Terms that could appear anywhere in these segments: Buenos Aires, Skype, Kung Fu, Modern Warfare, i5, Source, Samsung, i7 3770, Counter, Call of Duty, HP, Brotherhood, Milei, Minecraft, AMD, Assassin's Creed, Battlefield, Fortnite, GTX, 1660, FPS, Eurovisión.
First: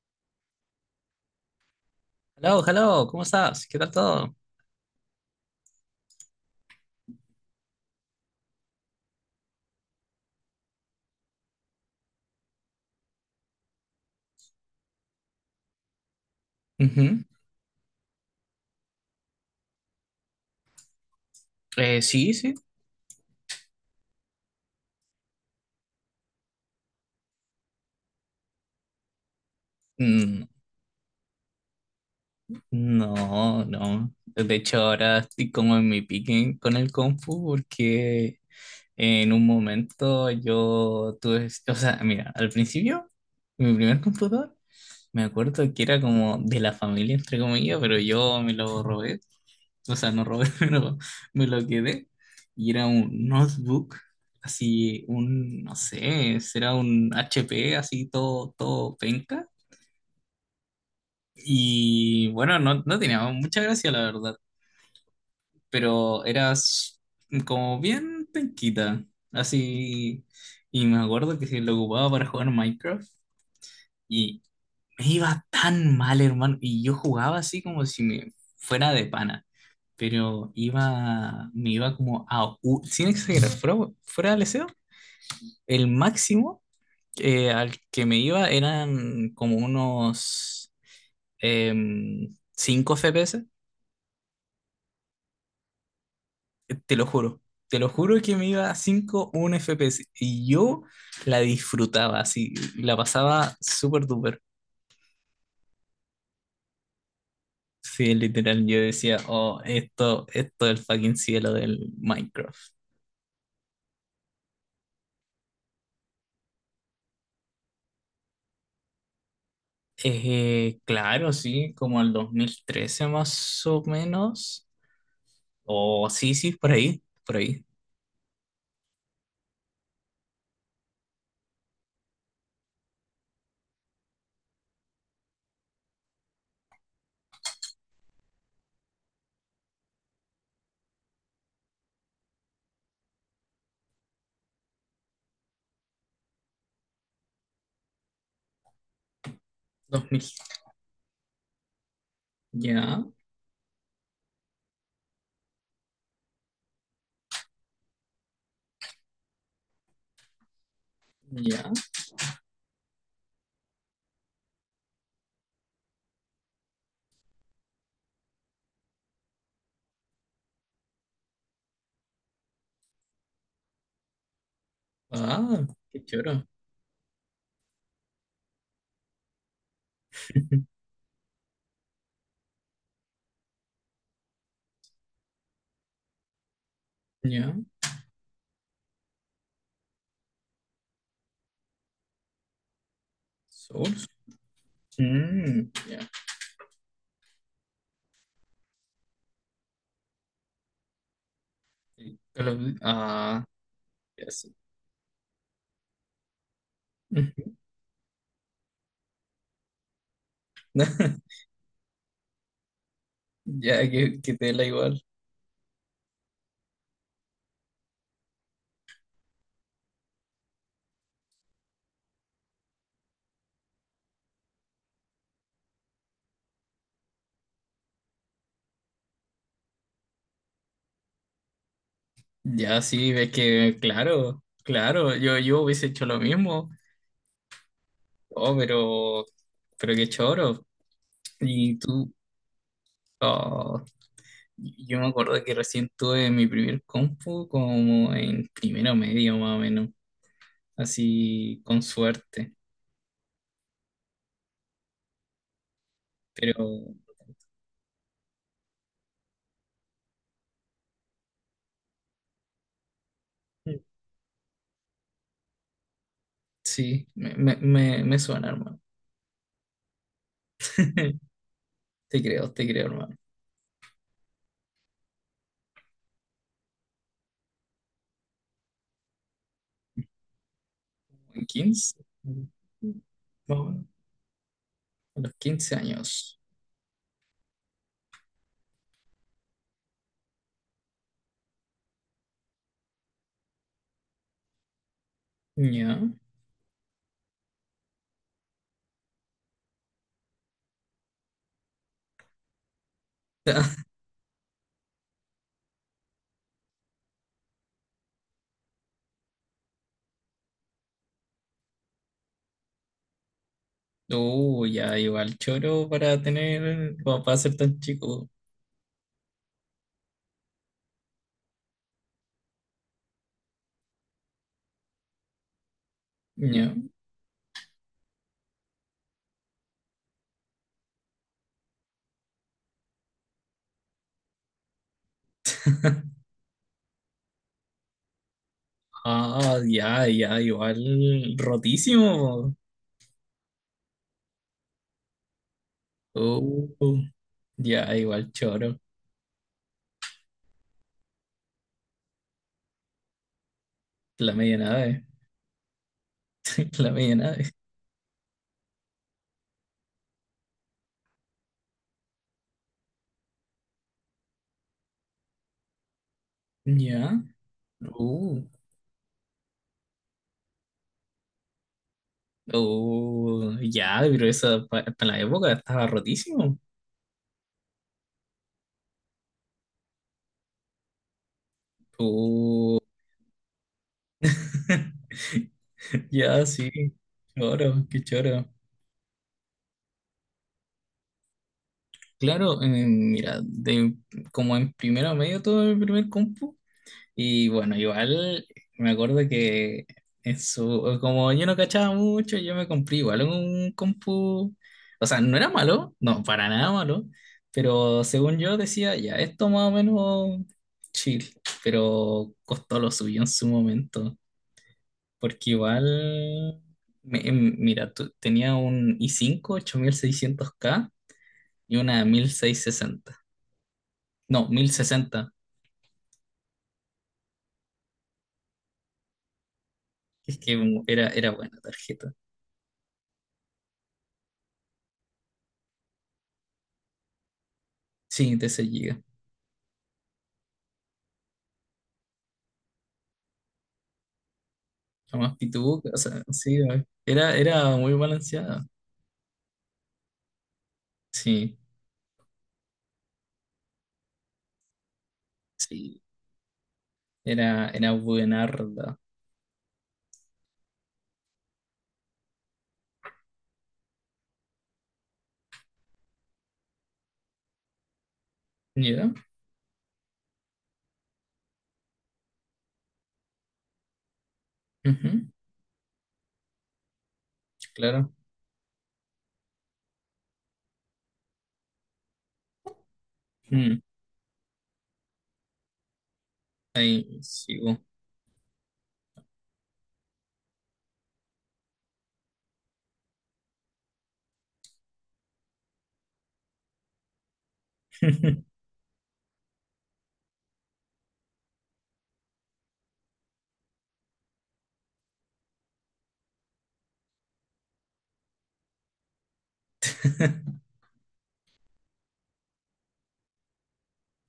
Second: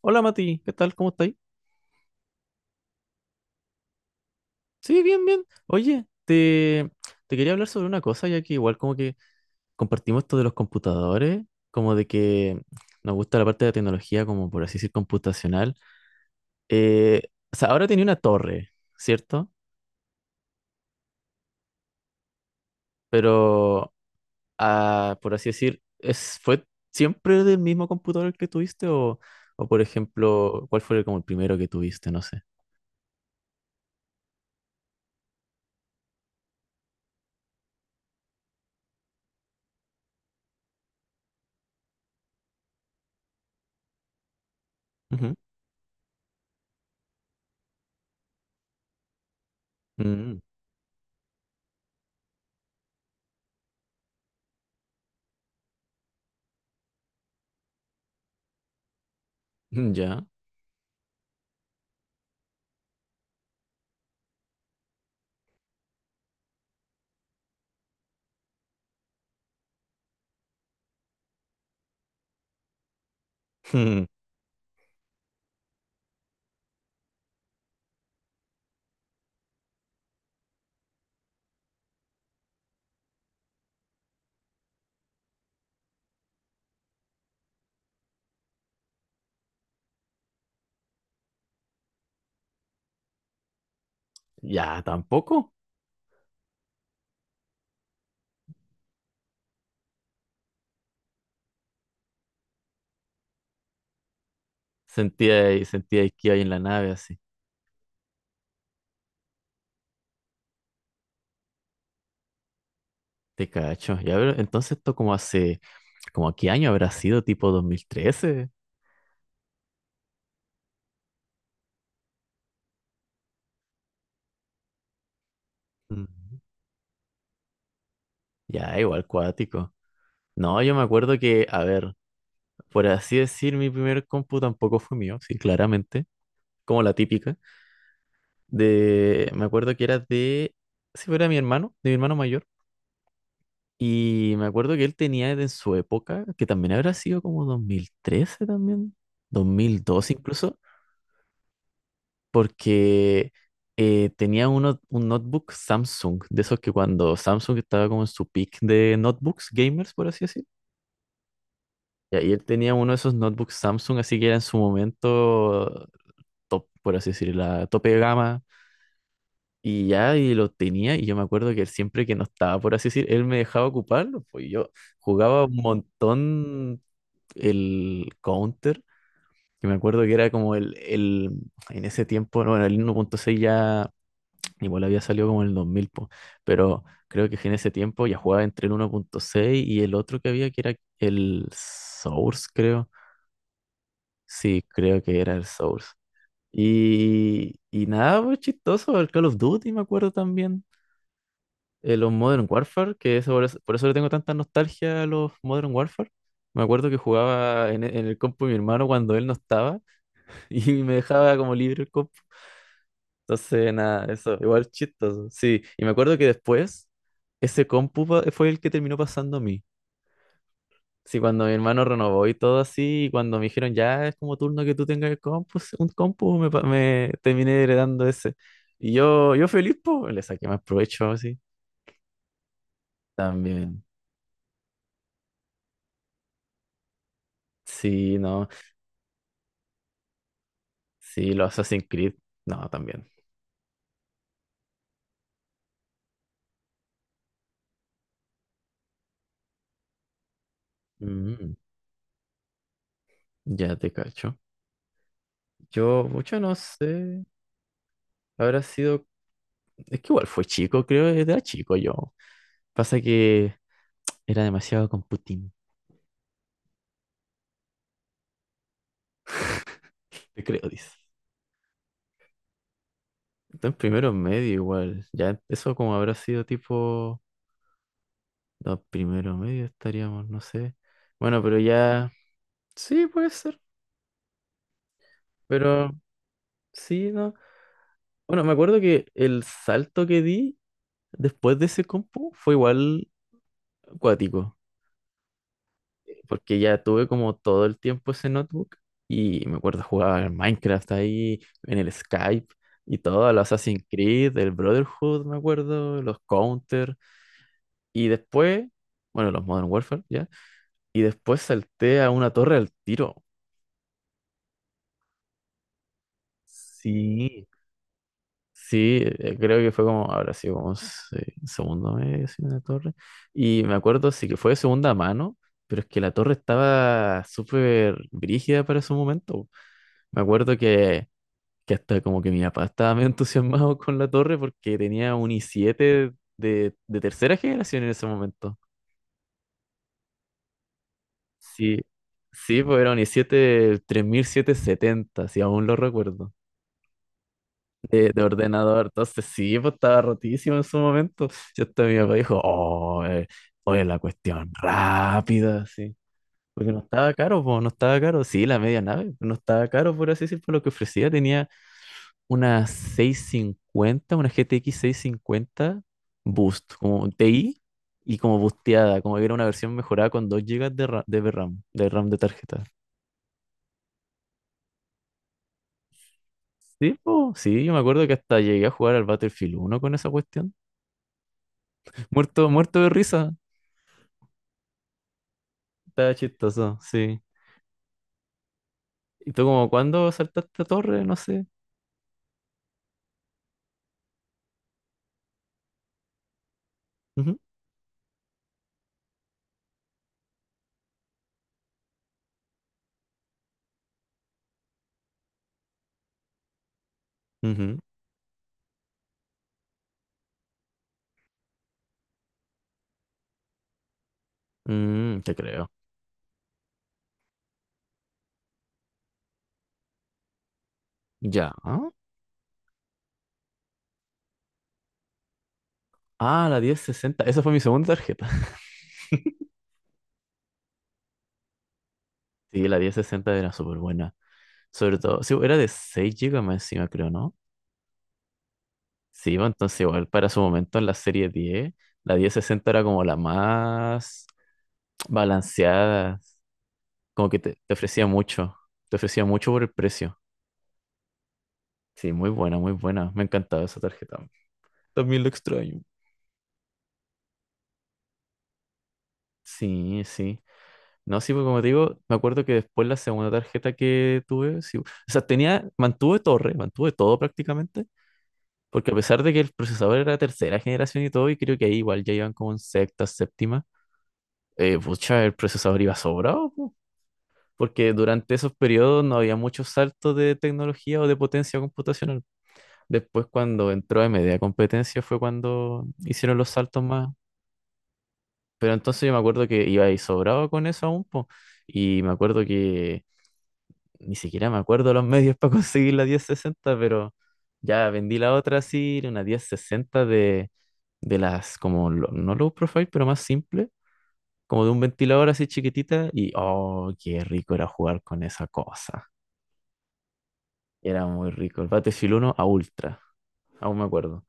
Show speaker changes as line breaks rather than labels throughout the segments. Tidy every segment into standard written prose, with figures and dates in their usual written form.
Hola Mati, ¿qué tal? ¿Cómo estáis?
Hello, hello, ¿cómo estás? ¿Qué tal todo?
Sí, bien, bien. Oye, te quería hablar sobre una cosa, ya que igual como que compartimos esto de los computadores, como de que nos gusta la parte de la tecnología, como por así decir, computacional. Eh,
Ujú.
o sea, ahora tenía una torre, ¿cierto?
Sí, sí.
Pero, por así decir, ¿fue siempre del mismo computador el que tuviste? O, por
Mm,
ejemplo, ¿cuál fue como el primero que tuviste? No sé.
no, no. De hecho, ahora estoy como en mi pique con el Kung Fu porque en un momento yo tuve, o sea, mira, al principio, mi primer computador. Me
Ujú.
acuerdo que era como de la familia, entre comillas, pero yo me lo robé. O sea, no
Mm,
robé, pero me lo quedé. Y era un notebook, así, un, no sé, será un HP, así, todo, todo penca.
ya.
Y bueno, no, no tenía mucha gracia, la verdad, pero era como bien penquita, así. Y me acuerdo que se lo ocupaba para jugar Minecraft. Y me iba tan mal, hermano. Y yo jugaba así como si me fuera de pana. Pero me iba como sin exagerar, fuera del deseo, el máximo al que me iba eran como unos em, 5 FPS.
Ya, tampoco.
Te lo juro. Te lo juro que me iba a 5, 1 FPS. Y yo la disfrutaba así. La pasaba súper duper.
Sentía que iba en la nave así.
Sí, literal, yo decía, oh, esto es el fucking cielo del Minecraft.
Te cacho. Ya, pero entonces esto como hace, como a qué año habrá sido, tipo 2013.
Claro, sí, como el 2013 más o menos.
Ujú.
O sí, sí, por ahí, por ahí.
Ya, igual cuático. No, yo me acuerdo que, a ver, por así decir, mi primer compu tampoco fue mío, sí, claramente, como la típica. De, me acuerdo que era de, si era mi hermano, de mi hermano mayor. Y me acuerdo que él tenía en su época, que también habrá sido como 2013 también, 2002
2000.
incluso,
Ya,
porque tenía un notebook Samsung, de esos que cuando Samsung estaba como en su peak de notebooks gamers, por así decir.
ya.
Ya, y ahí él tenía uno de esos notebooks Samsung, así que era en su momento top, por así decir, la tope de gama. Y ya, y lo tenía, y yo me acuerdo que él siempre que no estaba, por así decir, él me dejaba ocuparlo, pues yo jugaba un
Ah, qué choro.
montón el Counter, que me acuerdo que era como el en ese tiempo, bueno, el 1.6 ya. Igual había salido como en el 2000 po, pero creo que en
Ya.
ese tiempo ya jugaba entre el 1.6 y el otro que había, que era el Source, creo.
Source.
Sí, creo que era el
Mm,
Source.
ya.
Y nada, pues chistoso, el Call of Duty me acuerdo también. Los
Sí,
Modern
Call of Duty.
Warfare, que
Ah,
por eso le tengo
ya
tanta
sí.
nostalgia a los Modern Warfare. Me acuerdo que jugaba en, en el compu de mi hermano cuando él no estaba y me dejaba como libre el compu. Entonces,
Ya,
nada, eso,
que te da
igual
igual.
chistoso. Sí, y me acuerdo que después ese compu fue el que terminó pasando a mí. Sí, cuando mi hermano renovó y todo así, y cuando me dijeron, ya es como turno que tú tengas el compu, sí, un compu, me terminé heredando ese. Y yo feliz, pues, le saqué más provecho así.
Ya sí, ves que,
También.
claro, claro, yo hubiese hecho lo mismo.
Sí, no.
Oh, pero qué choro.
Sí, los
Y
Assassin's
tú,
Creed. No, también.
ah yo me acuerdo que recién tuve mi primer compu como en primero medio más o menos,
Mm,
así con suerte.
ya te cacho. Yo mucho no
Pero
sé. Habrá sido. Es que igual fue chico, creo, era chico yo. Pasa que era demasiado con Putin,
sí, me suena, hermano.
te creo, dice.
Te creo, hermano.
Está en primero medio igual. Ya, eso como habrá sido tipo. No, primero medio estaríamos, no sé. Bueno,
¿En
pero
15
ya. Sí, puede
Más
ser.
o menos. A los 15
Pero
años.
sí, no. Bueno, me acuerdo que el salto que di después de ese compu fue igual acuático.
Ya.
Porque ya tuve como todo el tiempo ese notebook y me acuerdo jugar al Minecraft ahí, en el Skype y todo, el Assassin's Creed, el Brotherhood, me acuerdo, los Counter y después, bueno, los Modern Warfare, ya, y después salté a una torre al tiro.
Ya, igual choro para tener, para
Sí.
ser tan chico.
Sí, creo que fue como, ahora sí, como segundo mes en una torre. Y me acuerdo, sí que fue de segunda mano, pero es que la torre
Ya.
estaba súper brígida para su momento. Me acuerdo que hasta como que mi papá estaba medio entusiasmado con la torre porque tenía un i7 de tercera generación en ese momento.
Ah, ya, ya, igual
Sí,
rotísimo.
sí, pues era un i7 3770, si aún lo recuerdo,
Oh, ya,
de
igual choro.
ordenador. Entonces sí, pues estaba rotísimo en su momento. Y hasta mi papá dijo, oh, oye, la
La
cuestión
media nave.
rápida, sí. Porque no
La
estaba
media
caro,
nave.
pues no estaba caro. Sí, la media nave no estaba caro, por así decir, por lo que ofrecía. Tenía una 650 una GTX cincuenta Boost, como
Ya.
TI y como
Uh,
boosteada, como que era una versión mejorada con 2 gigas de RAM, de RAM de tarjeta.
oh, ya, pero esa para la época estaba rotísimo.
Sí, po, sí, yo me acuerdo que hasta llegué a jugar al Battlefield 1 con esa cuestión. Muerto,
Uh,
muerto de risa, estaba
ya, sí.
chistoso, sí.
Choro, qué choro.
¿Y tú como cuándo saltaste a torre? No sé.
Claro, mira, como en primero medio todo el primer compu.
Ujú,
Y bueno, igual me acuerdo que como yo no cachaba mucho, yo me compré igual un compu. O sea, no era malo, no, para nada malo,
ujú.
pero según yo decía, ya, esto más o menos chill, pero costó lo suyo en su momento,
Mm, te
porque
creo.
igual, mira, tenía un i5 600K
Ya.
y una 1660, no, 1060.
Ah, la 1060. Esa fue mi segunda tarjeta.
Es que era, era buena tarjeta,
Sí, la 1060 era súper buena. Sobre todo, sí era de 6 gigas más encima, creo, ¿no?
sí, de 6.
Sí, bueno, entonces igual para su momento en la serie 10 la 1060 era como la más
Jamás pituca, o
balanceada,
sea, sí, güey.
como
Era,
que te
era muy
ofrecía mucho,
balanceada.
te ofrecía mucho por el precio.
Sí,
Sí, muy buena, me encantaba esa tarjeta. También lo extraño.
sí. Era, era buenarda.
Sí, sí. No, sí, porque como te digo, me acuerdo que después la segunda tarjeta que tuve, sí, o sea, tenía, mantuve torre, mantuve todo prácticamente. Porque a
¿Ya?
pesar de que el procesador era tercera generación y todo, y creo que ahí igual ya iban como en sexta, séptima, pucha,
Ujú.
el procesador iba sobrado, po, porque
Claro.
durante esos periodos no había muchos saltos de tecnología o de potencia computacional. Después cuando
Mm,
entró AMD a competencia fue cuando hicieron los saltos
Ahí
más.
sigo.
Pero entonces yo me acuerdo que iba ahí sobrado con eso aún, po, y me acuerdo que ni siquiera me acuerdo los medios para conseguir la 1060 pero ya vendí la otra así, era una 1060 de las como, no low profile, pero más simple, como de un ventilador así chiquitita, y oh, qué rico era jugar con esa cosa. Era muy rico. El Battlefield uno a ultra, aún me acuerdo.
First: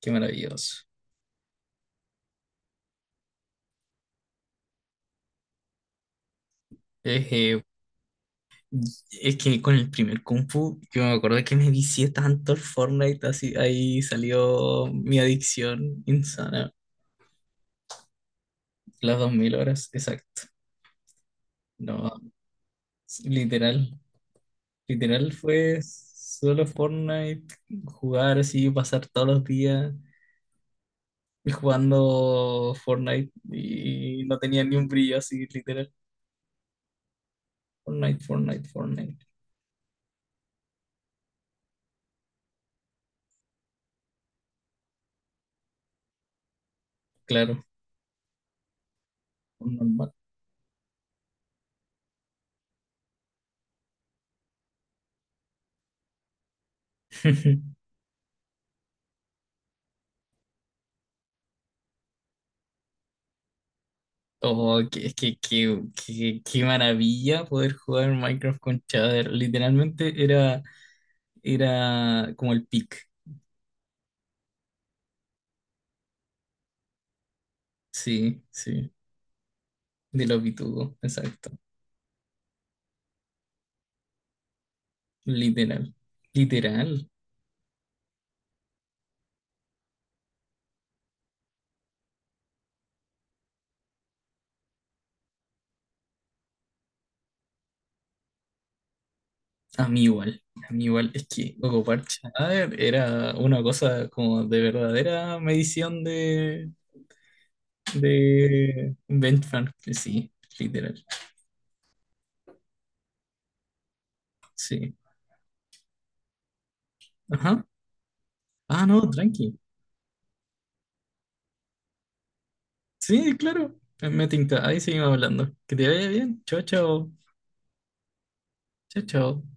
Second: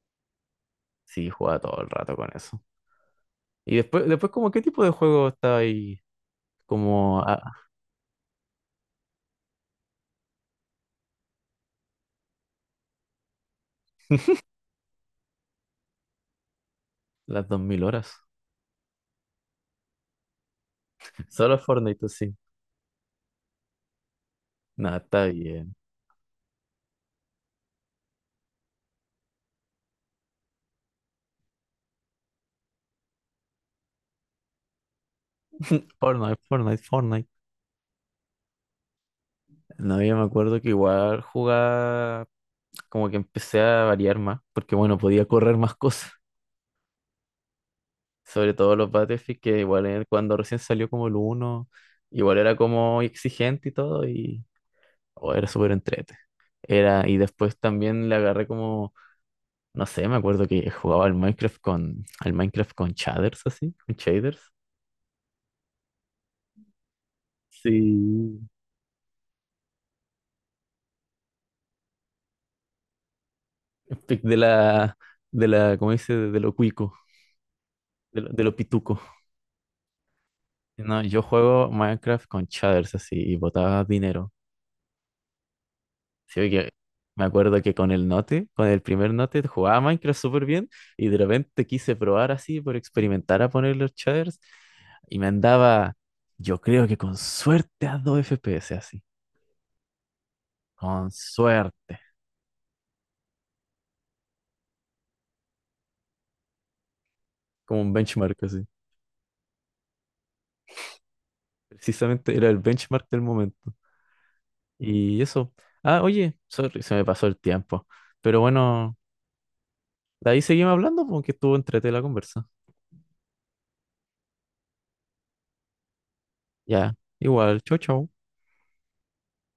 Qué maravilloso.
Sí, jugaba todo el rato con eso. Y después como, ¿qué tipo de juego estaba ahí? Como
Es,
a
eh, es que con el primer Kung Fu, yo me acuerdo que me vicié tanto el Fortnite, así, ahí salió mi adicción insana.
las 2000 horas.
Las 2000 horas, exacto.
Solo Fortnite, pues
No,
sí.
literal.
Nada, está
Literal
bien.
fue solo Fortnite, jugar así, pasar todos los días jugando Fortnite y no tenía ni un brillo así, literal.
Fortnite, Fortnite, Fortnite.
Fortnite, Fortnite, Fortnite.
No, yo me acuerdo que igual jugaba, como que empecé a variar más, porque bueno, podía correr más cosas,
Claro,
sobre todo los Battlefield, que igual
normal.
cuando recién salió como el uno igual era como exigente y todo, y oh, era súper entrete. Era, y después también le agarré como, no sé, me acuerdo que jugaba al Minecraft con shaders así, con shaders.
Oh, es que qué maravilla poder
Sí.
jugar Minecraft con Chadder. Literalmente era, era como el pick.
Pic de la, de la, ¿cómo dice? De lo cuico,
Sí,
de lo
sí.
pituco.
De lo
Sí,
pitudo,
no, yo
exacto.
juego Minecraft con shaders así y botaba dinero.
Literal.
Sí, que
Literal.
me acuerdo que con el Note, con el primer Note, jugaba Minecraft súper bien y de repente quise probar así por experimentar a poner los shaders y me andaba, yo creo que con suerte a 2 FPS así.
A mí igual, a mí
Con
igual, es que
suerte.
ocupar Chadaver era una cosa como de verdadera medición
Como un benchmark así.
de benchmark, sí, literal,
Precisamente era el benchmark del momento.
sí.
Y eso. Ah, oye, sorry, se me pasó el
Ajá.
tiempo. Pero
Ah,
bueno,
no, tranqui.
de ahí seguimos hablando porque estuvo entrete la conversa.
Sí, claro. Me tinca, ahí seguimos hablando. Que te vaya bien, chao,
Ya,
chao,
igual, chau, chau.
chao, chao.